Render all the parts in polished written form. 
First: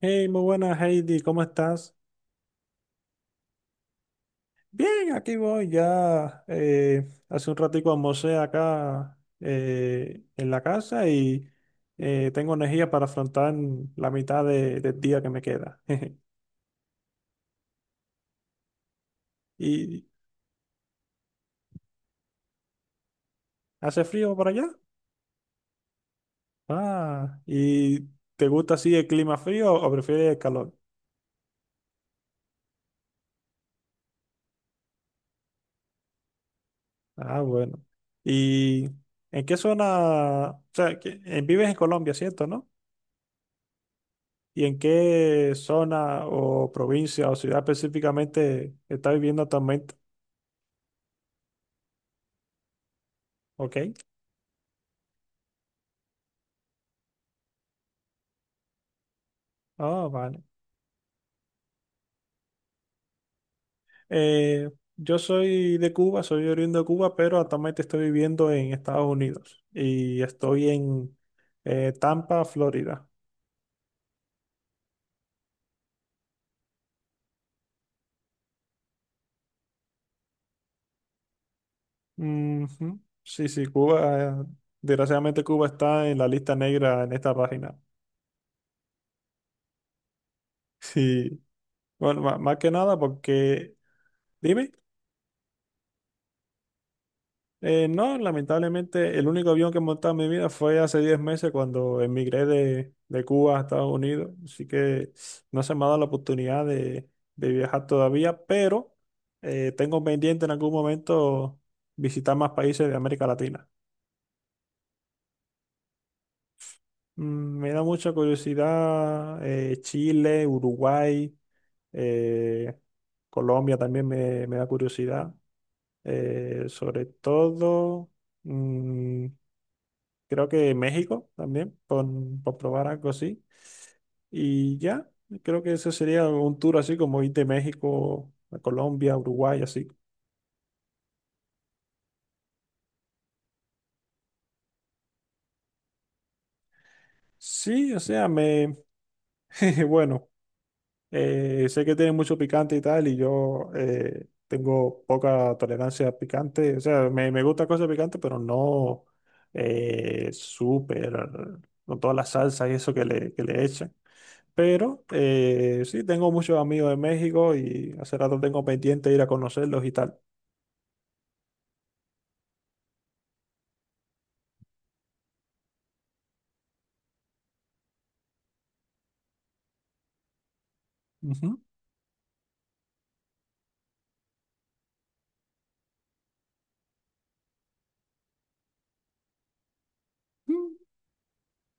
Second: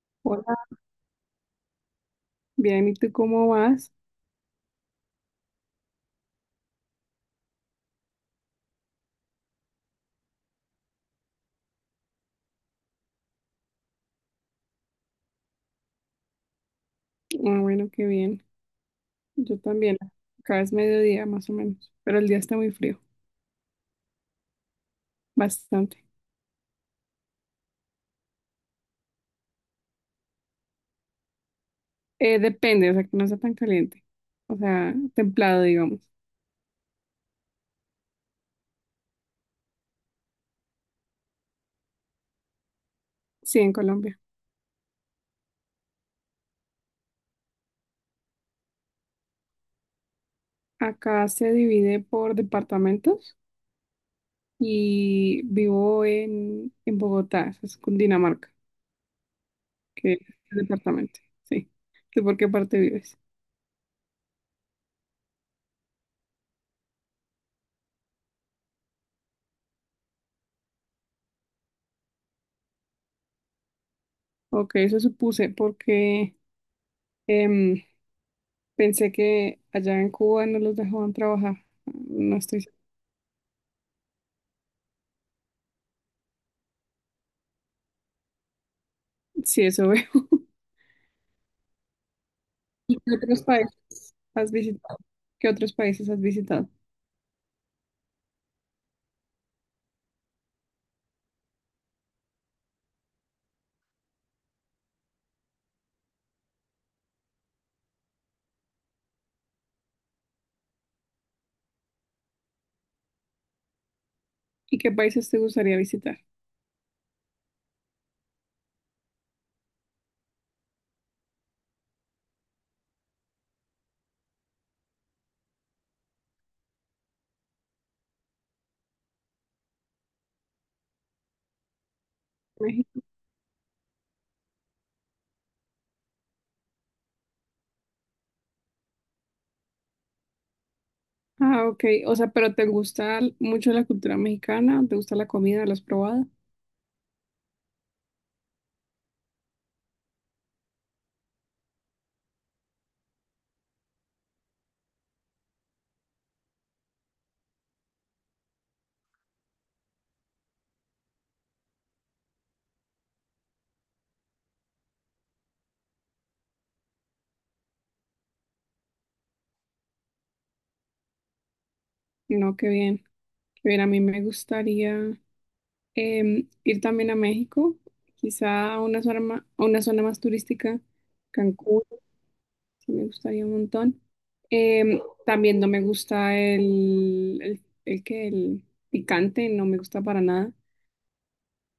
Hey, muy Hola, buenas, Heidi, ¿cómo estás? bien, ¿y tú cómo vas? Bien, aquí voy ya. Hace un ratico almorcé acá, en la casa y tengo energía para afrontar la mitad del día que me queda. Ah, bueno, qué bien. Yo también. ¿Y Acá es mediodía más o menos, pero el día está muy frío, hace frío por allá? bastante. Ah, ¿y te gusta así el clima frío o prefieres el calor? Depende, o sea, que no sea tan caliente, o sea, templado, digamos. Ah, bueno. ¿Y en qué zona? O sea, vives en Colombia, ¿cierto, no? Sí, en Colombia. ¿Y en qué zona o provincia o ciudad específicamente está viviendo actualmente? Acá se divide por departamentos Ok. y vivo en Bogotá, eso es Cundinamarca, Ah, que es vale. el departamento, sí. ¿Tú por qué parte vives? Eh, yo soy de Cuba, soy oriundo de Cuba, pero actualmente estoy viviendo en Estados Unidos y estoy en Tampa, Florida. Ok, eso supuse, porque em, pensé que allá en Cuba no los dejaban trabajar. No estoy segura. Ujú. Sí, sí, Cuba, desgraciadamente Cuba está en la lista negra en esta página. Sí, eso veo. Sí. Bueno, más que nada ¿Qué otros porque... países has Dime. visitado? ¿Qué otros países has visitado? No, lamentablemente el único avión que he montado en mi vida fue hace 10 meses cuando emigré de Cuba a Estados Unidos, así que no se me ha dado la oportunidad de viajar todavía, pero tengo pendiente en algún momento visitar más países de América Latina. ¿Y qué países te gustaría visitar? Mm, me da mucha curiosidad, Chile, Uruguay, eh, Colombia también me da curiosidad, sobre todo... mm, creo que México también, por probar México. algo así. Y ya, creo que ese sería un tour así como ir de México a Colombia, Uruguay, así. Ah, ok. O sea, pero ¿te gusta mucho la cultura mexicana? ¿Te gusta la comida? ¿La has probado? Sí, o sea, bueno, sé que tiene mucho picante y tal, y yo, tengo poca tolerancia a picante, o sea, me gusta cosas picantes, pero no, eh, súper, con todas las salsas y eso que que le echan. Pero sí, tengo muchos amigos de México y hace rato tengo pendiente ir a conocerlos y tal. No, qué bien. Qué bien, a mí me gustaría, ir también a México, quizá a una zona más, a una zona más turística, Ujú. Cancún, sí me gustaría un montón. También no me gusta el picante, no me gusta para nada, Mm.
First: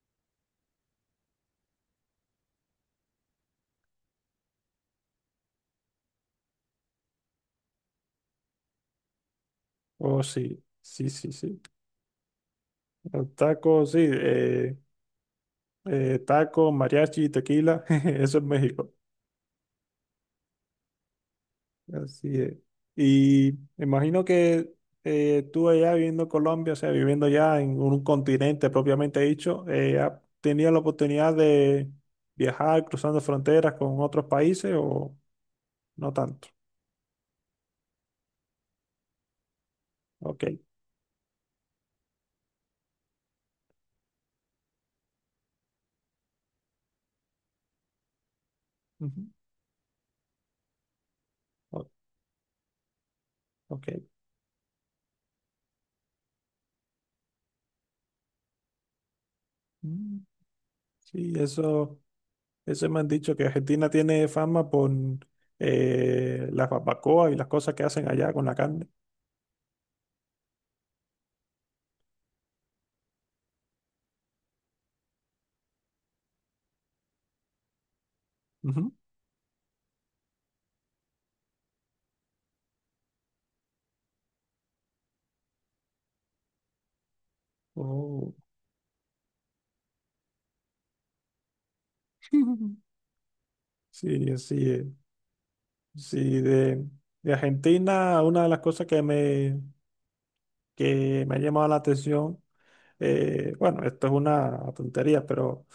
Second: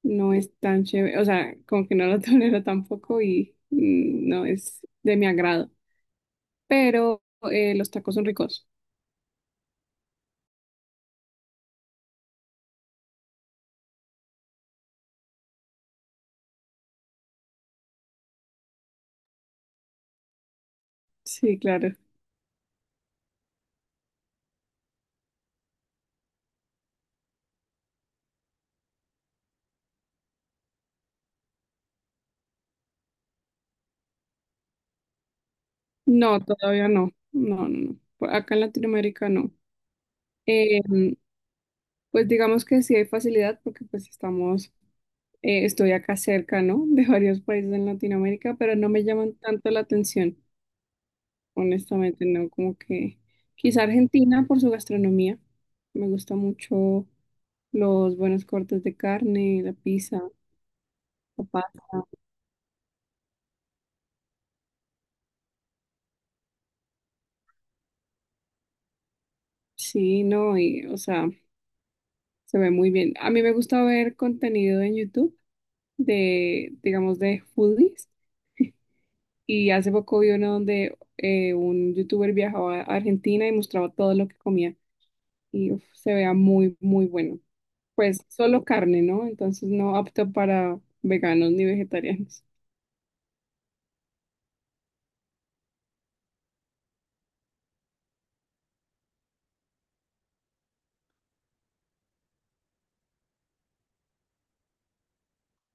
no es tan chévere, o sea, como que no lo tolero tampoco y no es de mi agrado, pero los tacos son ricos, Oh, sí, sí, sí, sí. Los tacos, sí. Taco, mariachi, tequila, jeje, eso es México. sí, claro. Así es. Y me imagino que, tú allá viviendo en Colombia, o sea, viviendo ya en un continente propiamente dicho, ¿has tenido la oportunidad de viajar cruzando fronteras con otros países o no No, tanto? todavía no, no, no, no, por acá en Latinoamérica no. Ok. Em, Pues digamos que sí hay facilidad porque pues estamos, estoy acá cerca, ¿no? De varios países en Latinoamérica, pero no me Ujú. llaman tanto la atención, honestamente, ¿no? Como que quizá Ok. Argentina por su gastronomía. Me gusta mucho los buenos cortes de carne, la Mm. pizza, Sí, la pasta. Eso me han dicho que Argentina tiene fama por, las barbacoas y las cosas que hacen allá con la carne. Sí, no, y o sea, se ve muy bien. A mí me gusta ver contenido en YouTube de, digamos, de foodies. Ujú. Y hace poco vi uno donde un youtuber viajaba a Argentina y mostraba todo lo que comía. Y uf, se vea muy, muy bueno. Pues Oh. solo carne, ¿no? Entonces no apto para veganos ni vegetarianos. Sí, así es. Sí, de Argentina, una de las cosas que me ha llamado la atención, bueno, esto es una tontería, pero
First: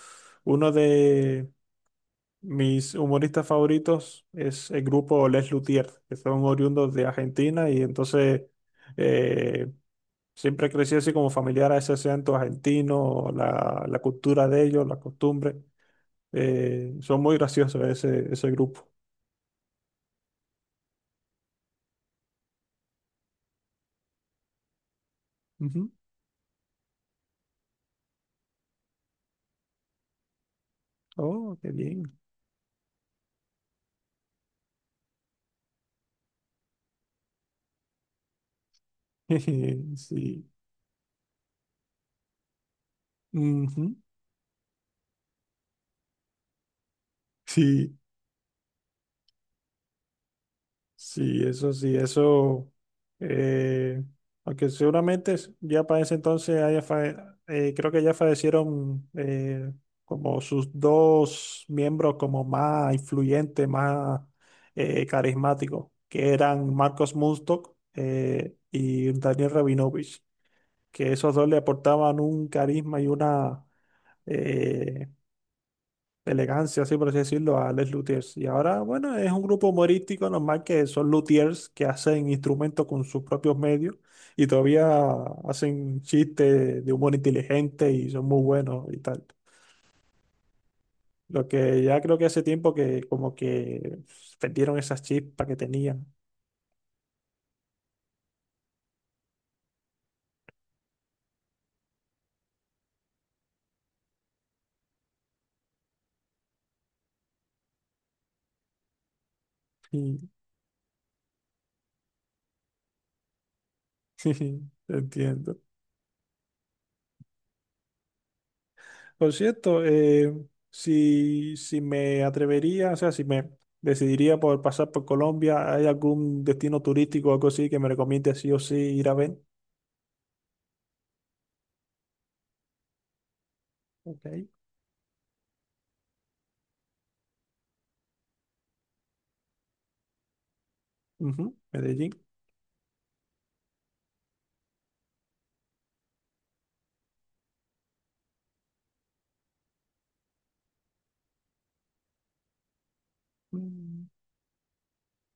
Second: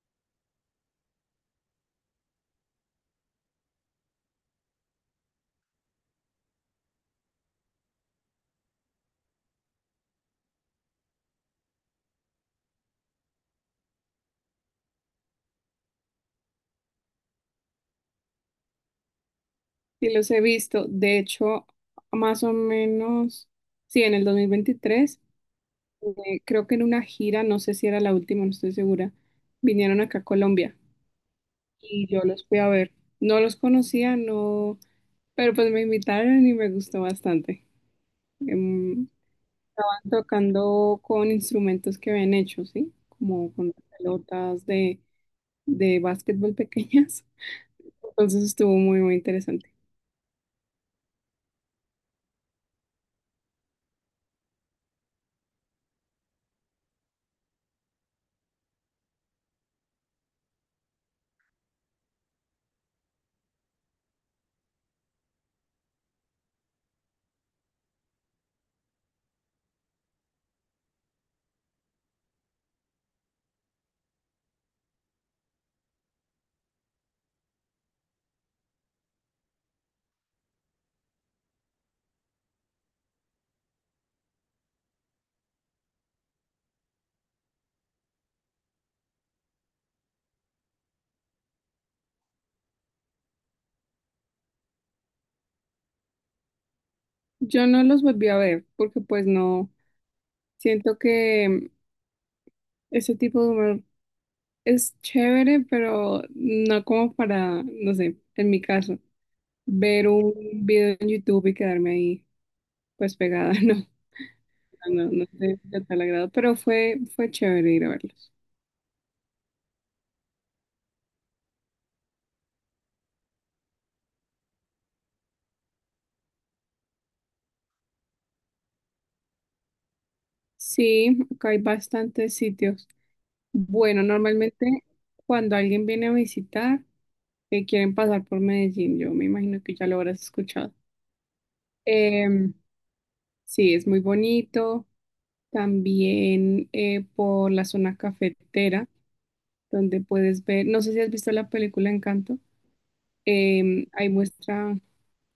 uno de, mis humoristas favoritos es el grupo Les Luthiers, que son oriundos de Argentina y entonces, eh, siempre crecí así como familiar a ese acento argentino, la cultura de ellos, la costumbre. Son muy graciosos ese grupo. Y los he visto. De hecho, más o menos, sí, en el 2023, Ujú. Creo que en una gira, no sé si era la última, no estoy segura, vinieron acá a Colombia Oh, qué bien. y yo los fui a ver. No los conocía, no, pero pues me invitaron y me gustó bastante. Em, Sí. Tocando con instrumentos que habían hecho, ¿sí? Como con Ujú. pelotas de básquetbol pequeñas. Sí. Entonces estuvo muy, muy interesante. Sí, eso, eh, aunque seguramente ya para ese entonces creo que ya fallecieron, como sus dos miembros como más influyentes, más, carismáticos, que eran Marcos Munstock, y Daniel Rabinovich, que esos dos le aportaban un carisma y una, eh, elegancia, así por así decirlo, a Les Luthiers. Y ahora, bueno, es un grupo humorístico normal que son luthiers que hacen instrumentos con sus propios medios y todavía hacen chistes de humor inteligente y son muy buenos y tal. Lo que ya creo que hace tiempo que como que perdieron esas chispas que tenían. Yo no los volví a ver porque pues no, siento que ese tipo de humor es chévere, pero no como para, no sé, en mi caso, ver Sí, un video en YouTube y quedarme ahí pues pegada, no. No, no entiendo. sé de tal agrado, pero fue chévere ir a verlos. Por cierto, si me atrevería, o sea, si me decidiría por pasar por Colombia, ¿hay algún destino turístico o algo así que me recomiende sí o sí ir a ver? Sí, acá hay bastantes sitios. Bueno, Ok. normalmente cuando alguien viene a visitar, quieren pasar por Medellín. Yo me imagino que ya lo habrás escuchado. Ujú, Medellín. Em, sí, es muy bonito. También por la zona cafetera, donde puedes ver, no sé si has visto la película Encanto. Mm. Ahí muestra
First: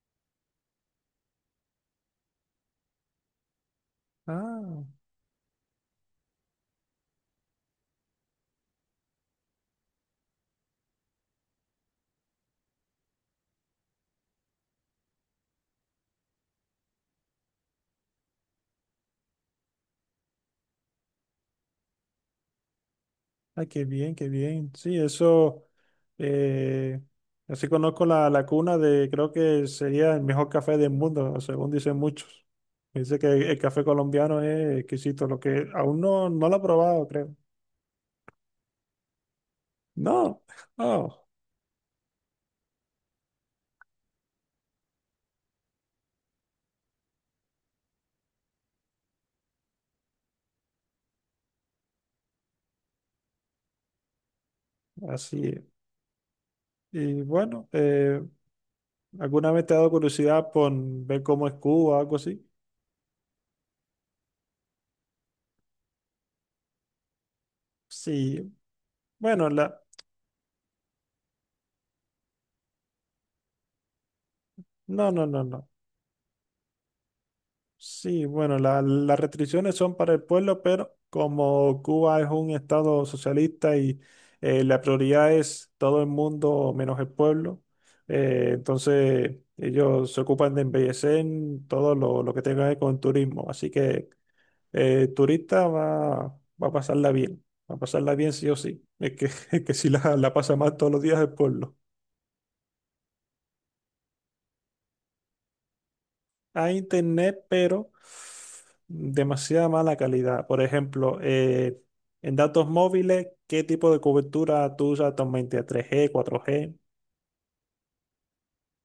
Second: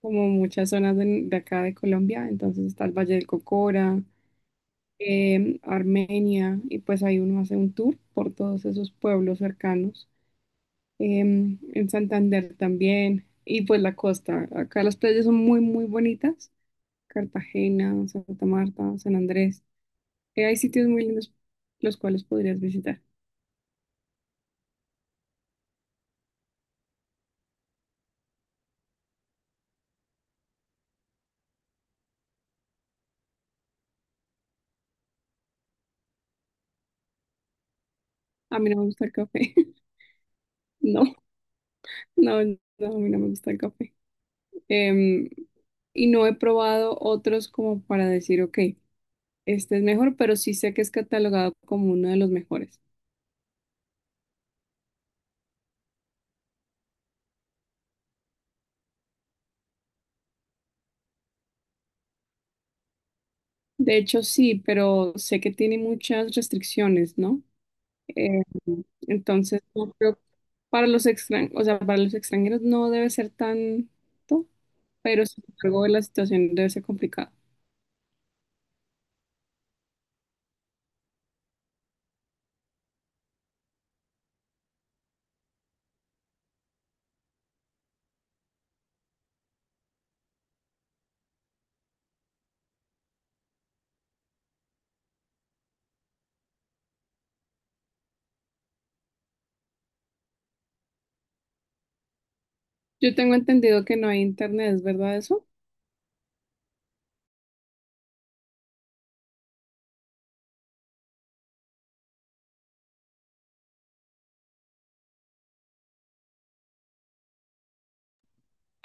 como muchas zonas de acá de Colombia. Entonces está el Valle del Cocora, Ah. Armenia, y pues ahí uno hace un tour por todos esos pueblos cercanos. En Santander también, y pues la costa. Acá las playas son muy, muy bonitas. Cartagena, Santa Marta, San Andrés. Hay sitios muy lindos los cuales podrías visitar. Ay, qué bien, qué bien. Sí, eso, eh, así conozco la cuna de, creo que sería el mejor café del mundo, según dicen muchos. Dice que el café colombiano es exquisito, lo que aún no lo he probado, creo. A mí no me gusta el café. No, No, no, no, no, a mí no me gusta el café. Em, y no he probado otros como para decir, ok, este es mejor, pero sí sé que es catalogado como uno de los mejores. así es. Y bueno, ¿alguna vez te ha dado curiosidad por ver cómo es Cuba o algo así? De hecho, sí, pero sé que tiene muchas restricciones, ¿no? Eh, Sí, bueno, entonces, la, no creo- o sea, para los extranjeros no debe ser tanto, no, pero no, no, sin no. embargo la situación debe ser complicada. Sí, bueno, las restricciones son para el pueblo, pero como Cuba es un estado socialista y, la prioridad es todo el mundo menos el pueblo, entonces ellos se ocupan de embellecer todo lo que tenga que ver con turismo. Así que, el turista va, va a pasarla bien, va a pasarla bien sí o sí. Es que, es que si la pasa mal todos los días el pueblo. Yo tengo entendido que no hay internet, ¿es verdad eso? Hay internet, pero demasiada mala calidad. Por ejemplo, en datos móviles, ¿qué tipo de cobertura tú usas actualmente? ¿3G, 4G?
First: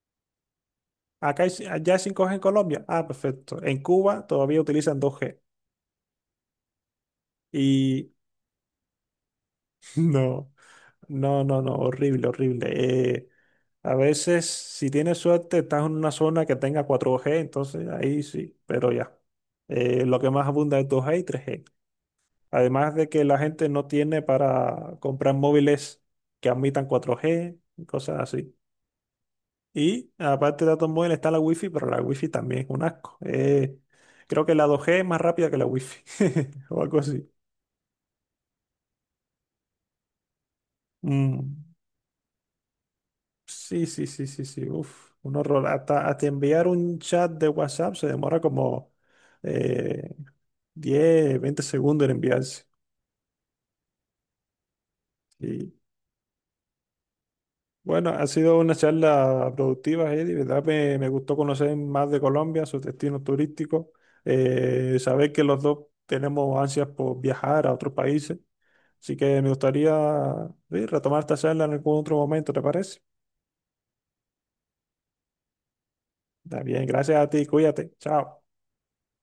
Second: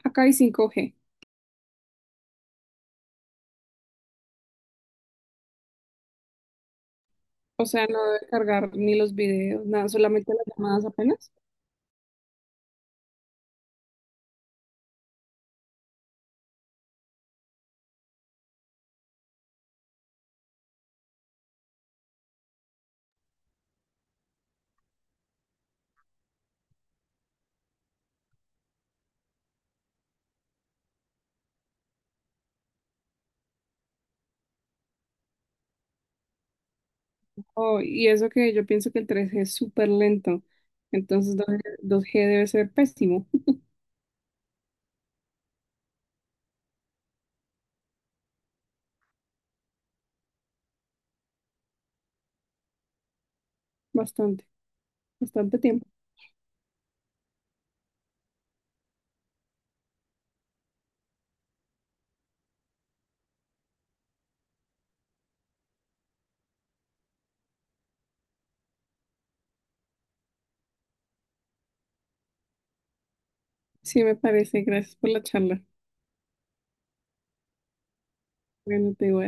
Acá hay 5G, Acá hay, allá hay 5G en Colombia. Ah, perfecto. En Cuba todavía utilizan 2G. o sea, no Y debe cargar ni los videos, nada, solamente las no, llamadas apenas. no, no, no, horrible, horrible. A veces, si tienes suerte, estás en una zona que tenga 4G, entonces ahí sí, pero ya. Lo que más abunda es 2G y 3G. Además de que la gente no tiene para comprar móviles que admitan 4G y cosas así. Y aparte de datos móviles está la Wi-Fi, pero la Wi-Fi también es un asco. Creo que la 2G es más rápida que la Wi-Fi o algo así. Oh, y eso que yo pienso que el 3G es súper lento, entonces Mm. 2G debe ser pésimo, Sí, sí, sí, sí, sí. Uf, un horror. Hasta, hasta enviar un chat de WhatsApp se demora como, eh, 10, 20 segundos en enviarse. bastante, bastante Sí. tiempo. Bueno, ha sido una charla productiva, Eddie, ¿verdad? Me gustó conocer más de Colombia, sus destinos turísticos, saber que los dos tenemos ansias por viajar a otros países. Así que me gustaría, sí, retomar esta charla en algún otro momento, ¿te parece? Sí, me parece, gracias por la charla. Está bien, gracias a ti, cuídate, chao. Bueno, te digo